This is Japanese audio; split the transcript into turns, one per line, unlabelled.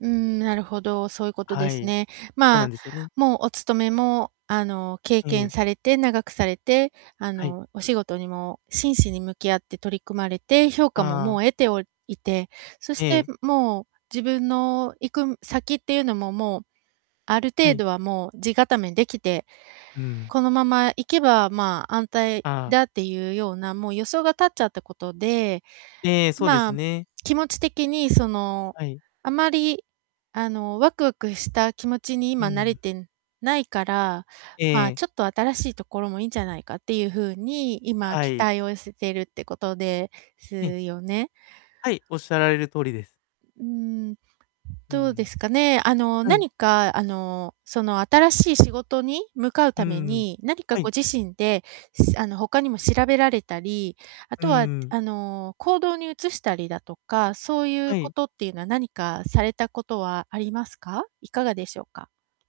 うん、なるほど、そういうこと
は
です
い、
ね。
そう
ま
なん
あ、
ですよね。
もうお勤めも、あの、経
え
験
え。
されて長くされて、あ
はい。
の、お仕事にも真摯に向き合って取り組まれて、評価も
ああ。
もう得ておいて、そ
え
して
え。
もう、自分の行く先っていうのも、もうある
は
程
い。
度はもう、地固め出来て、
うん。
このままいけば、まあ、安泰
ああ。
だっていうようなもう予想が立っちゃったことで、
ええ、そうで
ま
す
あ、
ね。
気持ち的に、その、
はい。
あまり、あの、ワクワクした気持ちに
う
今な
ん。
れてないから、ま
え
あ、
え。
ちょっと新しいところもいいんじゃないかっていう風に、今
は
期
い。
待を寄せているってことです
ええ。
よね。
はい、仰られる通りです。
うーん、
う
どうで
ん。
すかね。あの、
はい。
何かあの、その新しい仕事に向かう
う
ため
ん、
に、何か
は
ご
い。
自身で、あの、他にも調べられたり、あ
う
とは
ん。
あの、行動に移したりだとか、そういう
は
こ
い。
とっていうのは何かされたことはありますか？いかがでしょうか？